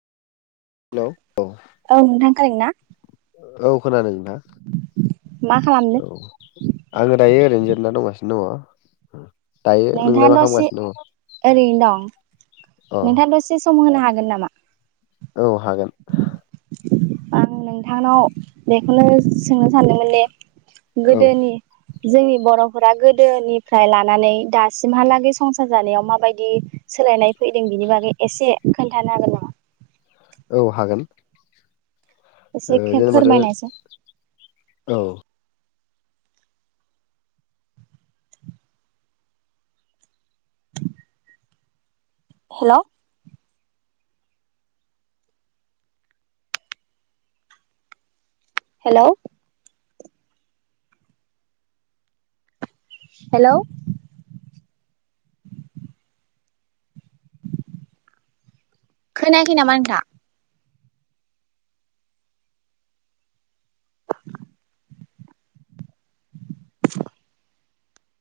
हेल' औ औ नोंथां खोनादोंना? औ खोनादों मा खालामदों नोंथां औ आंङो दायो ओरैनो जिरना दंगासिनो दंङ। दायो नोंथाङा नोंलाय मा दसे खालामगासिनो दंङ। ओरैनो दं नोंथाङा दसे सम होनो हागोन नामा? औ हागोन। आं नोंथांनाव बेखौनो सोंनो सानदोंमोन दे। औ गोदोनि जोंनि बर'फोरा गोदोनिफ्राय लानानै दासिमहालागै संसार जानायाव माबायदि सोलायनाय फैदों बिनि बागै एसे खोन्थानो हागोन नामा? औ हागोन। ओ एसे जेनेबाथो फोरमायनायसै औ हेल' हेलौ हेलौ खोनायाखै नामा नोंथां?